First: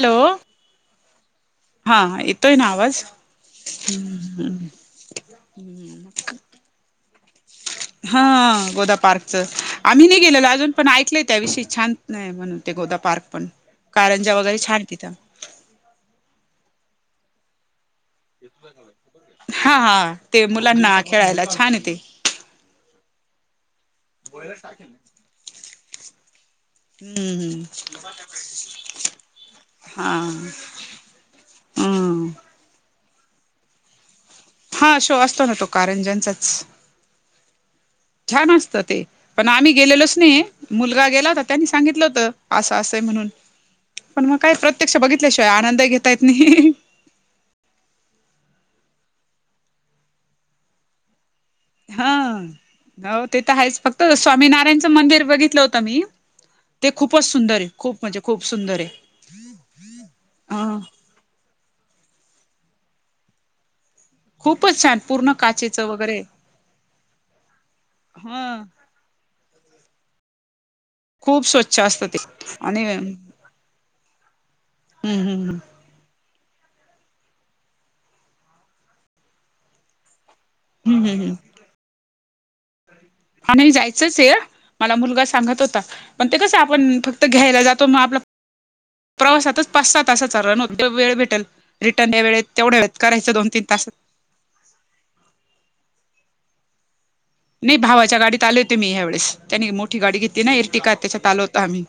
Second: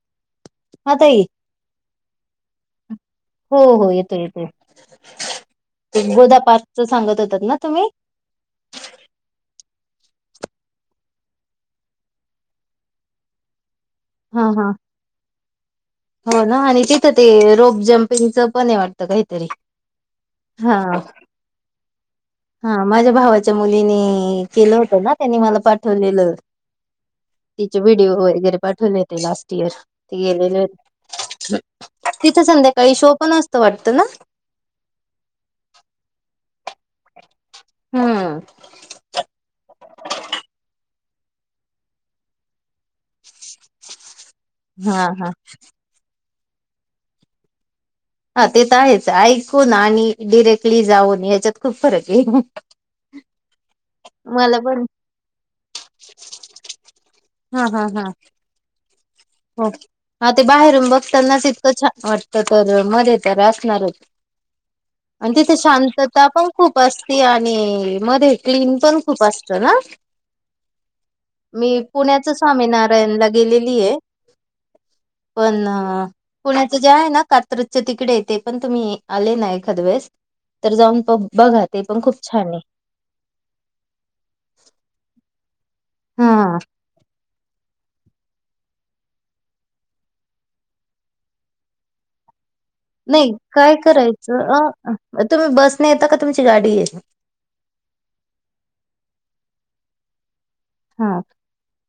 Hello हा ताई हा येतोय ना आवाज हो हो येतोय येतोय गोदा पार्कच सांगत होतात ना तुम्ही? हा गोदा पार्कचं आम्ही नाही गेलेलो अजून पण ऐकलंय त्याविषयी छान म्हणून ते गोदा पार्क पण कारंजा हा वगैरे हा छान तिथं. हो ना आणि तिथं ते रोप जम्प हा हा ते हा मुलांना खेळायला छान आहे ते. हा माझ्या भावाच्या मुलीनी केलं होतं ना त्यांनी मला पाठवलेलं. हम्म तिचे व्हिडिओ वगैरे पाठवून येते लास्ट इयर हा ते गेलेले होते. हम्म तिथं संध्याकाळी शो पण असतो वाटतं ना. हा शो असतो ना तो कारंजनचाच. हम्म ते पण आम्ही गेलेलोच नाही मुलगा गेला होता त्यांनी सांगितलं होत. असं असंय म्हणून पण मग काय प्रत्यक्ष हा हा बघितल्याशिवाय आनंद घेता येत नाही. हा ते तर आहेच ऐकून ना आणि डिरेक्टली जाऊन ह्याच्यात हा हो ते तर आहेच फक्त मला पण स्वामीनारायणचं मंदिर बघितलं होतं मी. ते खूपच सुंदर हा आहे हा खूप हा म्हणजे खूप सुंदर आहे. हो हा ते ह बाहेरून बघतानाच इतकं छान वाटत तर मध्ये तर असणारच. खूपच छान पूर्ण आणि तिथे काचेचं वगैरे शांतता पण खूप असते आणि मध्ये हा क्लीन पण खूप असत ना. खूप मी स्वच्छ असतं ते पुण्याच आणि हम्म स्वामीनारायण ला गेलेली आहे. हम्म हम्म पण अ पुण्याच जे आहे ना कात्रजच्या तिकडे येते पण तुम्ही आले ना एखाद वेळेस तर जाऊन हम्म प हम्म बघा ते पण खूप छान आहे. आणि जायचंच आहे मला मुलगा सांगत होता पण ते हा कसं आपण फक्त तर घ्यायला जातो मग आपला प्रवासातच पाच सहा तासाचा रन होते वेळ भेटेल रिटर्न त्या वेळेत तेवढ्या वेळेत करायचं नाही दोन तीन काय तासात करायचं अ तुम्ही बसने येता का तुमची गाडी आहे. नाही भावाच्या गाडीत आले होते मी, ह्यावेळेस त्यानी मोठी गाडी घेतली ना एरटी का त्याच्यात आल होत आम्ही.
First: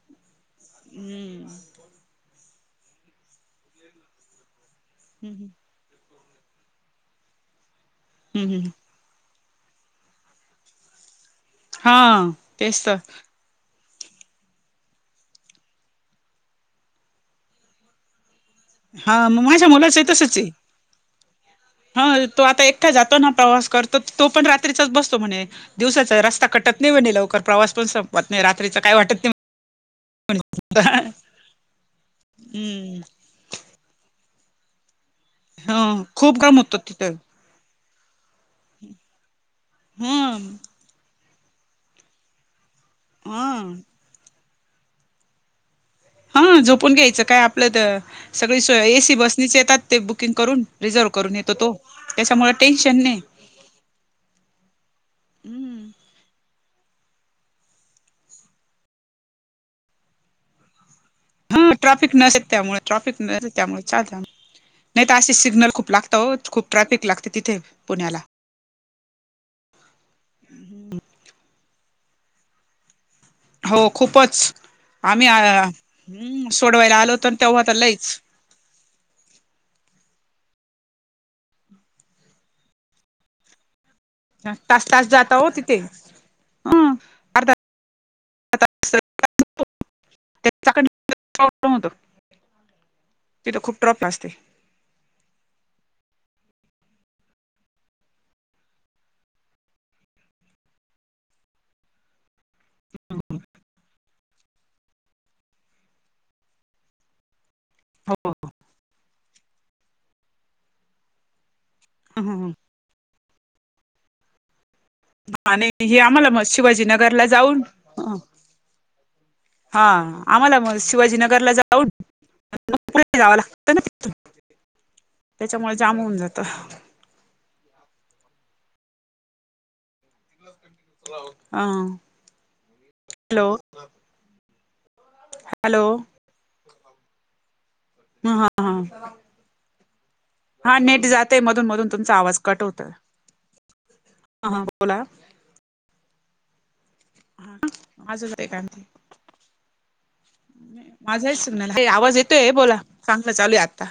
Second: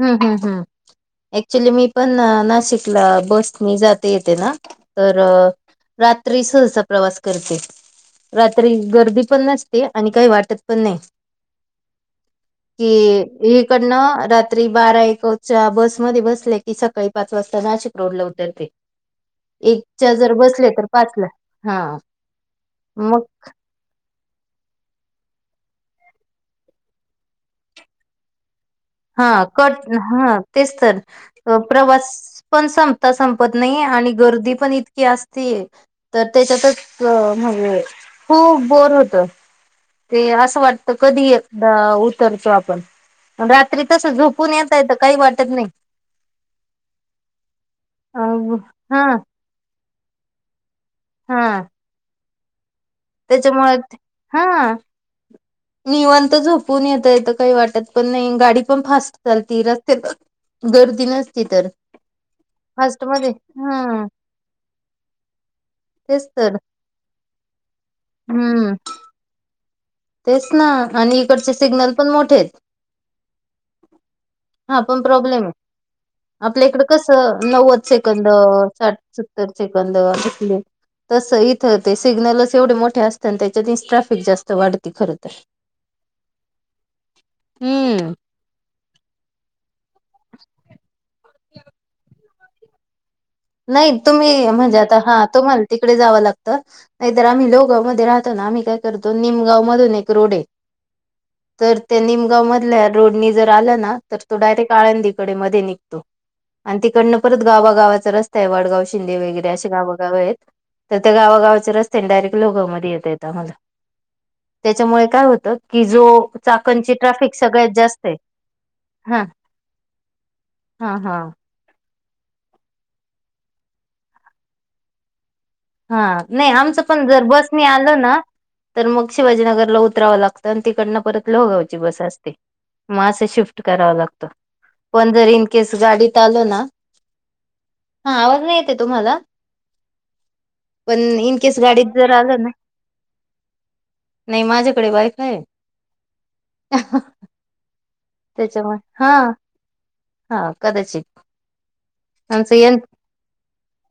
हम् हम् हम्. हम्म ऍक्च्युली मी पण नाशिकला बस ने जाते येते ना. तर हम्म रात्री सहसा प्रवास करते हम्म हम्म. रात्री गर्दी पण नसते. ते आणि काही वाटत पण नाही. हा. तेच की तर अ इकडनं रात्री बारा एकच्या बसमध्ये बसले की सकाळी पाच वाजता नाशिक रोडलं उतरते. हा माझ्या मुलाचं आहे एकच्या जर तसच आहे बसले तर पाच ला हा तो आता एकटा जातो मग ना प्रवास करतो ना. तर तो पण रात्रीचाच बसतो म्हणे दिवसाचा रस्ता कटत नाही म्हणे लवकर प्रवास पण संप पत नाही रात्रीच काय वाटत नाही. हा कट हा तेच तर प्रवास पण हम्म संपता संप पत नाही आणि गर्दी पण इतकी असते ह तर खूप गरम होत त्याच्यातच तिथं म्हणजे खूप बोरं होतंय. ते ह असं वाटत कधी एकदा उतरतो. आपण ह रात्री तसं झोप पण येता येत काही वाटत नाही. हा झोपून घ्यायचं काय आपलं तर, अ सगळी स हा एसी बसनीच येतात ते बुकिंग करून. रिझर्व करून येतो तो, त्यांच्यामुळे टेन्शन नाही. त्यांच्यामुळे हां. हम्म. निवांत झोपून येता येत काही वाटत पण नाही, गाडी पण फास्ट चालते रस्त्यांत गर्दी नस ह ट्राफिक नसे त्यामुळे, ट्राफिक नसे त्यामुळे चाल हा नाही तर असे सिग्नल खूप लागतं तेच ओ, तर खूप ट्रॅफिक लागते तिथे पुण्याला. हम्म. तेच ना, आणि इकडचे सिग्नल पण मोठे आहेत. हो खूपचं. हा पण प्रॉब्लेम आहे, आपल्या इकडं सोडवायला आलो होतो कसं तेव्हा तर नव्वद लईच सेकंद साठ. सत्तर सेकंद कसले. तसं इथं ते सिग्नलच एवढे मोठे असत. आणि त्यांच्याने ट्राफिक जास्त वाढ तास तास जाता हो तिथे, हम अर्ध हम्म [unintelligible] तिथं खूप नाही ट्रॉफी असते तुम्ही म्हणजे, आता हा तुम्हाला तिकडे जावं लागतं. नाही तर आम्ही लोगाव मध्ये राहतो ना, आम्ही काय करतो निमगाव मधून एक रोड ये. तर त्या निमगाव मधल्या रोडनी जर आला ना. तर तो डायरेक्ट आळंदीकडे मध्ये निघतो, आणि तिकडनं परत गावागावाचा रस्ता. डगाव शिंदे वगैरे असे गावगाव आहेत, तर त्या गावागावच्या रस्ते डायेक्ट लोगावमध्ये येत आहेत. आम्हाला तेच्यामुळे काय होत आणि की, हे आम्हाला जो मग चाकणची शिवाजीनगरला ट्राफिक जाऊन सगळ्यात जास्त ये. हा आम्हाला म हा हा शिवाजीनगरला जा [unintelligible] जावं लागत ना. त्याच्यामुळे जाम हा होऊन जातं नाही आमचं पण जर बसने आलोना, तर मग शिवाजीनगरला उतराव लागतं. तिकडनं परत ह लोगावची बस असते, मग असं हॅलो शिफ्ट कराव लागत. पण जर इन केस हॅलो गाडीत आलं ना, हा आवज ह नाही ह येते तुम्हाला. हा पण नेट इन जातय केस मधून गाडीत मधून जर तुमचा आवाज आलं ना. कट होतोय नाही हा माझ्याकडे बोला वायफाय ये. हा. माझं जातय काय त्यांच्यामुळे माहिती हा. हा कदाचित. [unintelligible] आवाज येतोय आमचं बोला यं चांगल चालूय आत्ता.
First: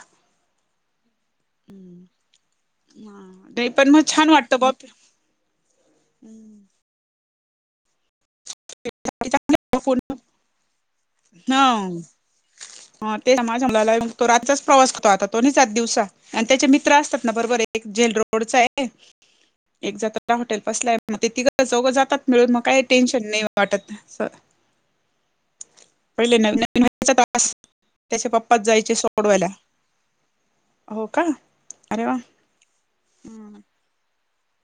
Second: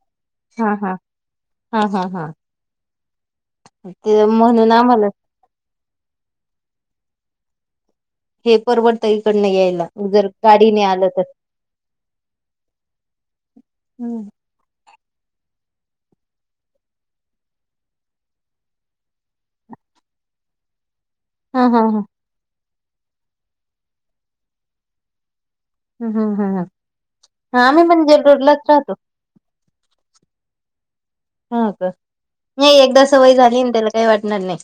हा हा हा हा हा. [unintelligible] ते वाटतं बा म्हणून आम्हाला. हे परवडतय हिकडंन यायला, जर गाडीने आलं तर. हम. तेच ना, माझ्या मुलाला हम्म रातचाच प्रवास करतो आता. तो नाही जात दिवसा आणि त्यांचे मित्र असतात ना, बरोबर एक जेल रोडचा आहे. एक [unintelligible] हॉटेल पसला आहे. मग ते हा तिघं हा चौघं हा जातात, मिळून काही टेन्शन वाटत असं. ह पहिले ह नवी ह नवीन वचा तास हा आम्ही पण जेल त्याचे रोडलाच पप्पाच राहतो जायचे सोडवायला. अ्हो का? ह का? अरे वा नाही एकदा सवय झाली न् त्याला काही वाटणार नाही.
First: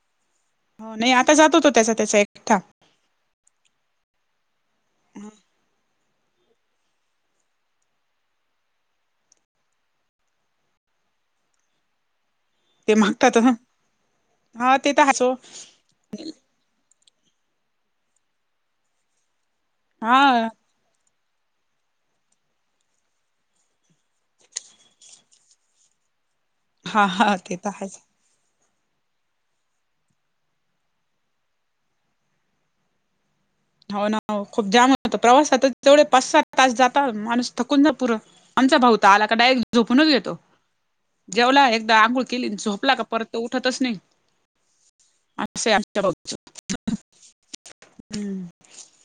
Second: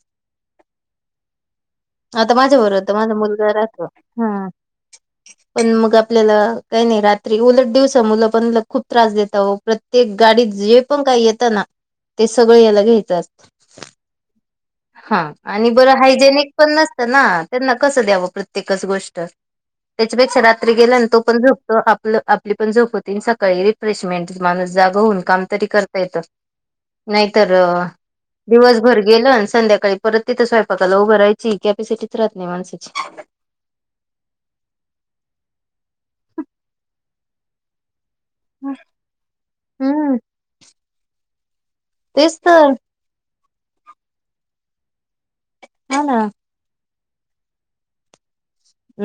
हो नाही आता जात होतो त्याच त्याचा एखटा. तो माझा मुलगा राहतो. हं. पण मग आपल्याला काही नाही रात्री उलट दिवसा मुलं पण लय खूप त्रास देता ओ. प्रत्येक गाडीत जे पण काही येत ना ते सगळ ह्याला ते घ्यायचं असत. मागतात हा ते तर हायच हां ओ आणि बर हायजेनिक पण नसत ना त्यांना कस द्याव प्रत्येकच गोष्ट त्याच्यापेक्षा हा ना त्री गेला न् आणि तो पण झोपतो आपल् आपली पण झोप होती. सकाळी रिफ्रेशमेंट माणूस जागा होऊन काम तरी करता येत. हा नाही हा तर ते अ् हायच. दिवसभर गेलं आणि संध्याकाळी परत तिथं स्वयंपाकाला उभ राहायची कॅपॅसिटीच राहत नाही माणसाची. हो ना खूप जाम होतो प्रवासात तेवढे पाच सहा तास जात माणूस थकून जा पुर् आमचा भाऊ त् आला का डायेक् झोपूनच हम्म घेतो. जेवला एकदा आंघोळ तेच केली तर झोपला का परत तो उठतच नाही असं हा आमच्या ना भाऊच. हम्म.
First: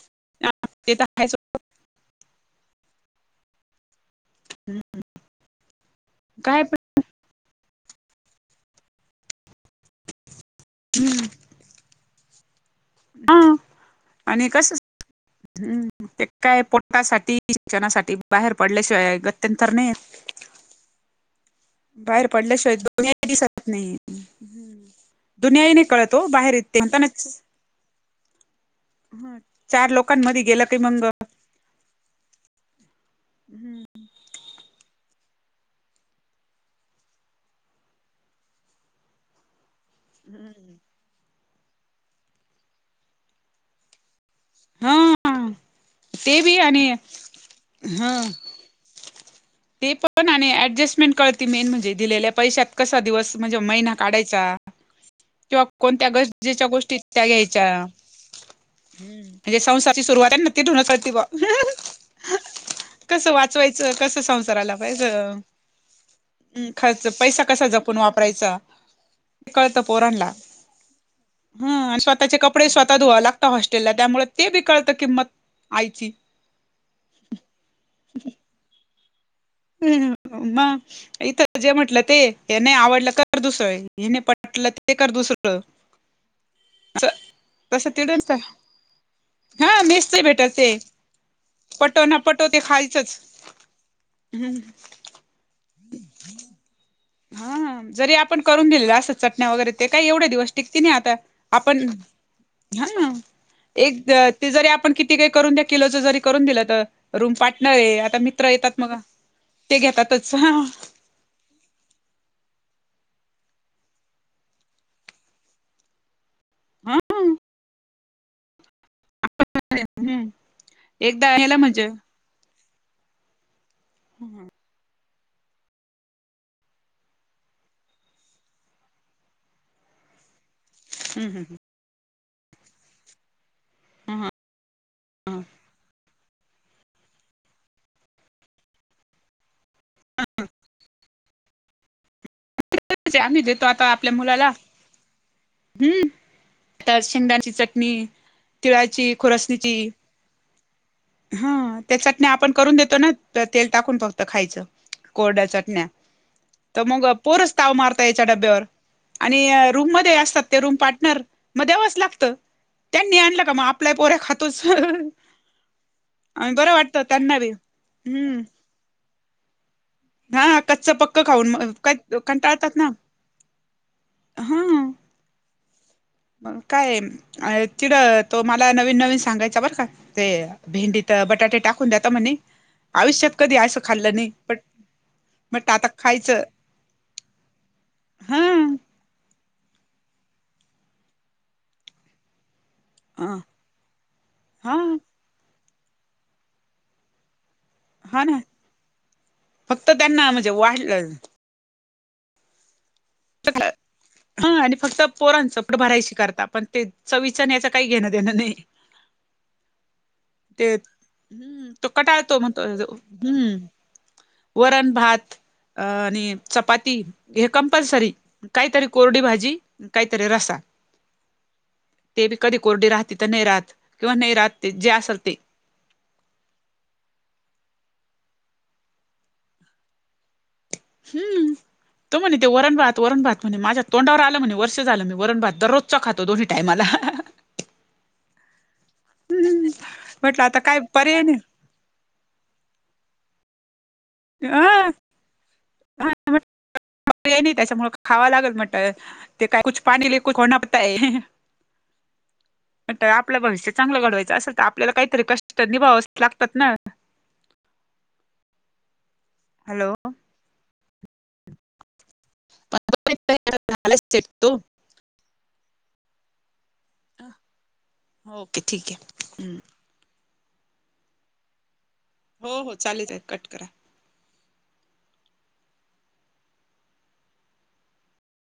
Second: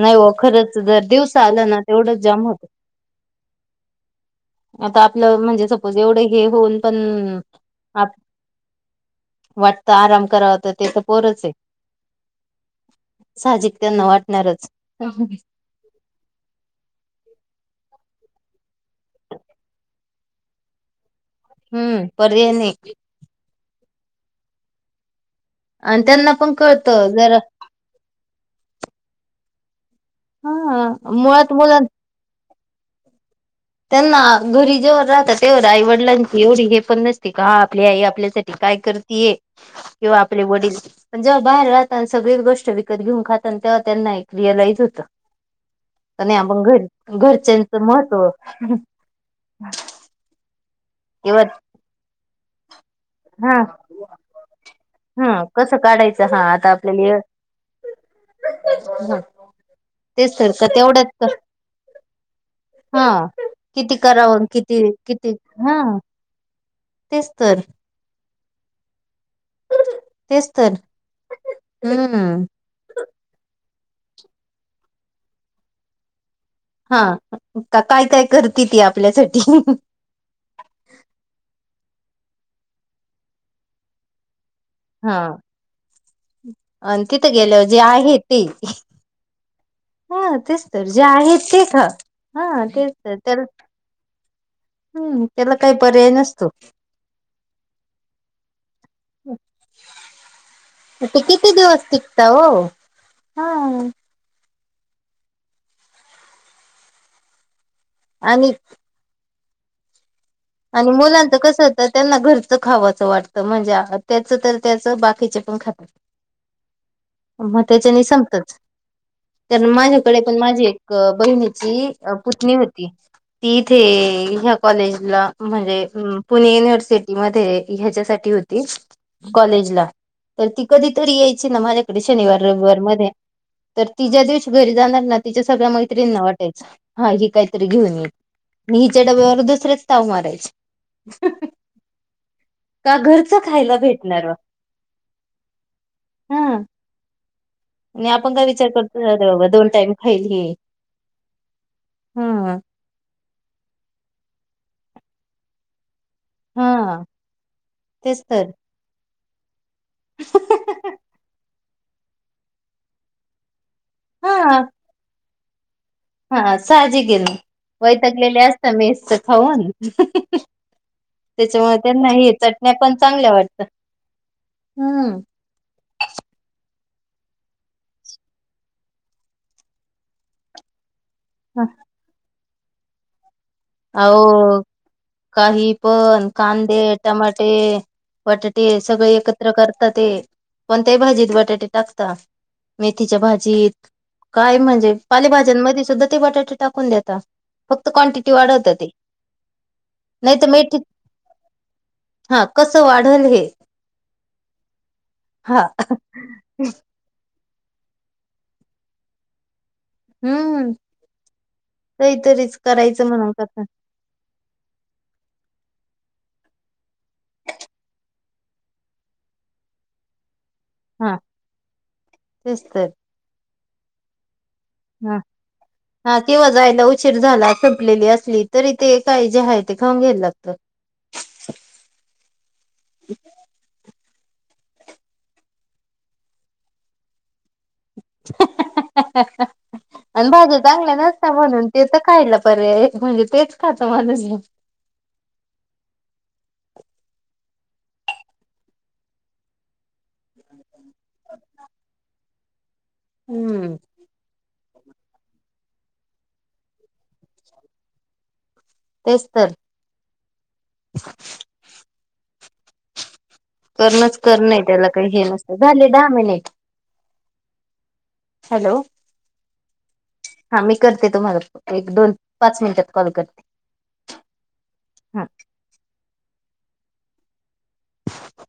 नाही ओ खरंच ते तर जर आहेच दिवसा आलं ना एवढच जाम होत. आता आपलं म्हणजे सपोज एवढं हे काय होऊन पण् आत् वाटतं आराम कराव तर ते तर पण पोरच आहे. हा साहाजिक त्यांना आणि वाटणारच. कस हम्म ते काय पोटासाठी शिक्षणासाठी बाहेर पडल्याशिवाय गत्यंतर नाही. हम्म बाहेर पर्याय नाही पडल्याशिवाय दुनिया दिसत नाही. दुनियाही नाही आणि कळतो ओ त्यांना पण बाहेर आहेत ते कळत म्हणताणच जरा चार लोकांमध्ये गेलं की मंग अ् तु बोला ना? [inaudible] त्यांना घरी जेवर राहतात तोवर आई वडिलांची एवढी हे पण नसती का हा आपली आई आपल्यासाठ्- ठी काय करतीय. [inaudible] किंवा आपले वडील हम्म. पण जेव्हा बाहेर राहता सगळीच गोष्ट विकत घेऊन खातान तेव्हा त्यांना एक रिॲलाईज होतं. हा आणि ते बी आपण आणि घरी घरच्यांचं ह महत्त्व. ते पण आणि ऍडजस्टमेंट किंवा कळते मेन म्हणजे दिलेल्या पैशात कसा दिवस म्हणजे हा महिना काढायचा. हा किंवा कसं कोणत्या काढायचं हा गरजेच्या आता गोष्टी आपल्याला त्या घ्यायच्या हम् म्हणजे संसाराची सुरुवात तेच आहे न तर का तिथूनच कळती ब्. हां किती करावं किती किती हं हम् खर्च पैसा कसा जपून वापरायचा. ते कळत पोरांला तेच तर हम आणि स्वतःचे हम्म कपडे स्वतः धुवावी लाग् तात हॉस्टेलला त्यामुळे ते बी कळत किंमत आईची. हां का् काय काय करते ती आपल्यासाठी. म् इथं जे म्हंटलं ते हे नाही आवडलं कर दुसरं हे नाही पटलं त् ते कर हा दुसरं आणि तिथं गेल्यावर जे आहे तसं ते [unintelligible] हा मेसच हा भेटल तेच ते तर जे आहे ते खा पटो न् पटो ते हा तेच खायचच. ह्ंम् हम् त्याला काय पर्याय नसतो. हा हा जरी आपण करून दिलेल्या असत चटण्या वगैरे ते काही एवढे दिवस टिकते नाही आता. ते किती आपण दिवस टिकतं हो हा. एक ते जरी आपण किती काही करून द्या किलोच जरी करून दिलं तर रूम पाटणार आहे आ ता मित्र आणि येतात मगा ते घेतातच. आणि मुलांचं कसं तर त्यांना घरचं खावाचं वाटतं म्हणजे त्याचं तर त्याच बाकीचे पण खातात. हा मग त्याच्याने संपतच. तर माझ्याकडे हम्म पण माझी एक एकदा याला म्हणजे बहिणीची अ पुतनी होती ती इथे ह्या कॉलेजला म्हणजे पुणे युनिव्हर्सिटीमध्ये ह्याच्यासाठी होती कॉलेजला तर ती कधी तरी हम्म यायची हम्म ना माझ्याकडे शनिवार रविवार मध्ये. तर ती हम्म ज्या दिवशी घरी जाणार ना हम्म. तिच्या सगळ्या मैत्रिंना वाटायचं. हा हे काहीतरी घेऊन येत आणि हिच्या डब्यावर दुसरेच ताव मारायचे. का म्हणजे घरच आम्ही देतो खायला आता आपल्या भेटणार व? मुलाला हम्म हां शेंगदाण्याची चटणी, करतो तिळाची, अरे बाबा दोन खोरसणीची टाइम खाईल ही हा त्या चटणी आपण हा करून देतो ना त्या तेल टाकून फक्त खायचं कोरड्या चटण्या तर हा मग पोरच ताव मारता तेच याच्या तर डब्यावर आणि रूम मध्ये असतात ते रूम पार्टनर मग देवस लागतं त्यांनी आणलं का म आपले पोरं हा खातोस आणि हा बरं वाटतं साहजिक आहे ना त्यांना बी. वैतागलेले असतं मेसचं खाऊन हा कच्च पक्क खाऊन त्याच्यामुळे त्यांना नाही चटण्या कंटाळतात ना पण चांगल्या वाटतं हम्म. [inaudible] मग काय म आय तिकडं तो मला नवीन-नवीन सांगायचा बरं का ते भेंडीत बटाटे टाकून द्याता म्हणे आयुष्यात कधी असं खाल्लं नाही बट अहो बट काही आता पण खायचं कांदे टमाटे, हा बटाटे सगळे एक त्र करता ते कोणत्याही भाजीत बटाटे टाकता. मेथीच्या हा भाजीत काय हा म्हणजे पालेभाज्यांमध्ये सुद्धा ते बटाटे टाकून देतात फक्त हा क्वांटिटी ना वाढवत ते फक्त त्यांना नाही तर म्हणजे मेथी वाढलं हा कसं वाढल हे [unintelligible] हा फक्त पोरांचा हा पोट भरायशी करता आपण ते चविचं आणि याचं काही घेणं देणं नाही.. हम्म ते तो कटाळतो काहीतरीच म्हणतो करायचं म्हणून हम्म. करता वरण भात आणि चपाती हे कंपल्सरी काहीतरी कोरडी भाजी काहीतरी रसा. हा ते बी कधी कोरडी राहते तर नाही राहत किंवा नाही राहत ते जे असल ह हा किंव्हा जायला उशीर संपलेली असली तरी ते काही जे आहे ते खाऊन घ्यायला लागतं. हम्म. तो म्हणे ते वरणभात वरणभात म्हणे माझ्या तोंडावर आलं म्हणे वर्ष झालं मी वरणभात दररोज चौ खातो दोन्ही टाइमाला. हम्म. आणि म्हटलं आता भाज्या काय चांगल्या पर्याय नसता नाही म्हणून. ते तर खायला पर्याय म्हणजे तेच खातो माणूस. [inaudible] ते काय कुछ खाने के लिये कुछ खोना पडता है. तर आपलं भविष्य हम्म. चांगलं घडवायचं असेल तर आपल्याला काहीतरी कष्ट निभावंच लागतात ना. तेच तर. हॅलो [inaudible] पण तो इथं झाला करणंच सेट करणं तो आहे त्याला काही हे नसतं झाले दहा मिनिट. हा ओके हॅलो. ठीक आहे ह्म. हा मी करते तुम्हाला एक दोन हो पाच हो मिनिटात कॉल चालेल करते. कट करा हा.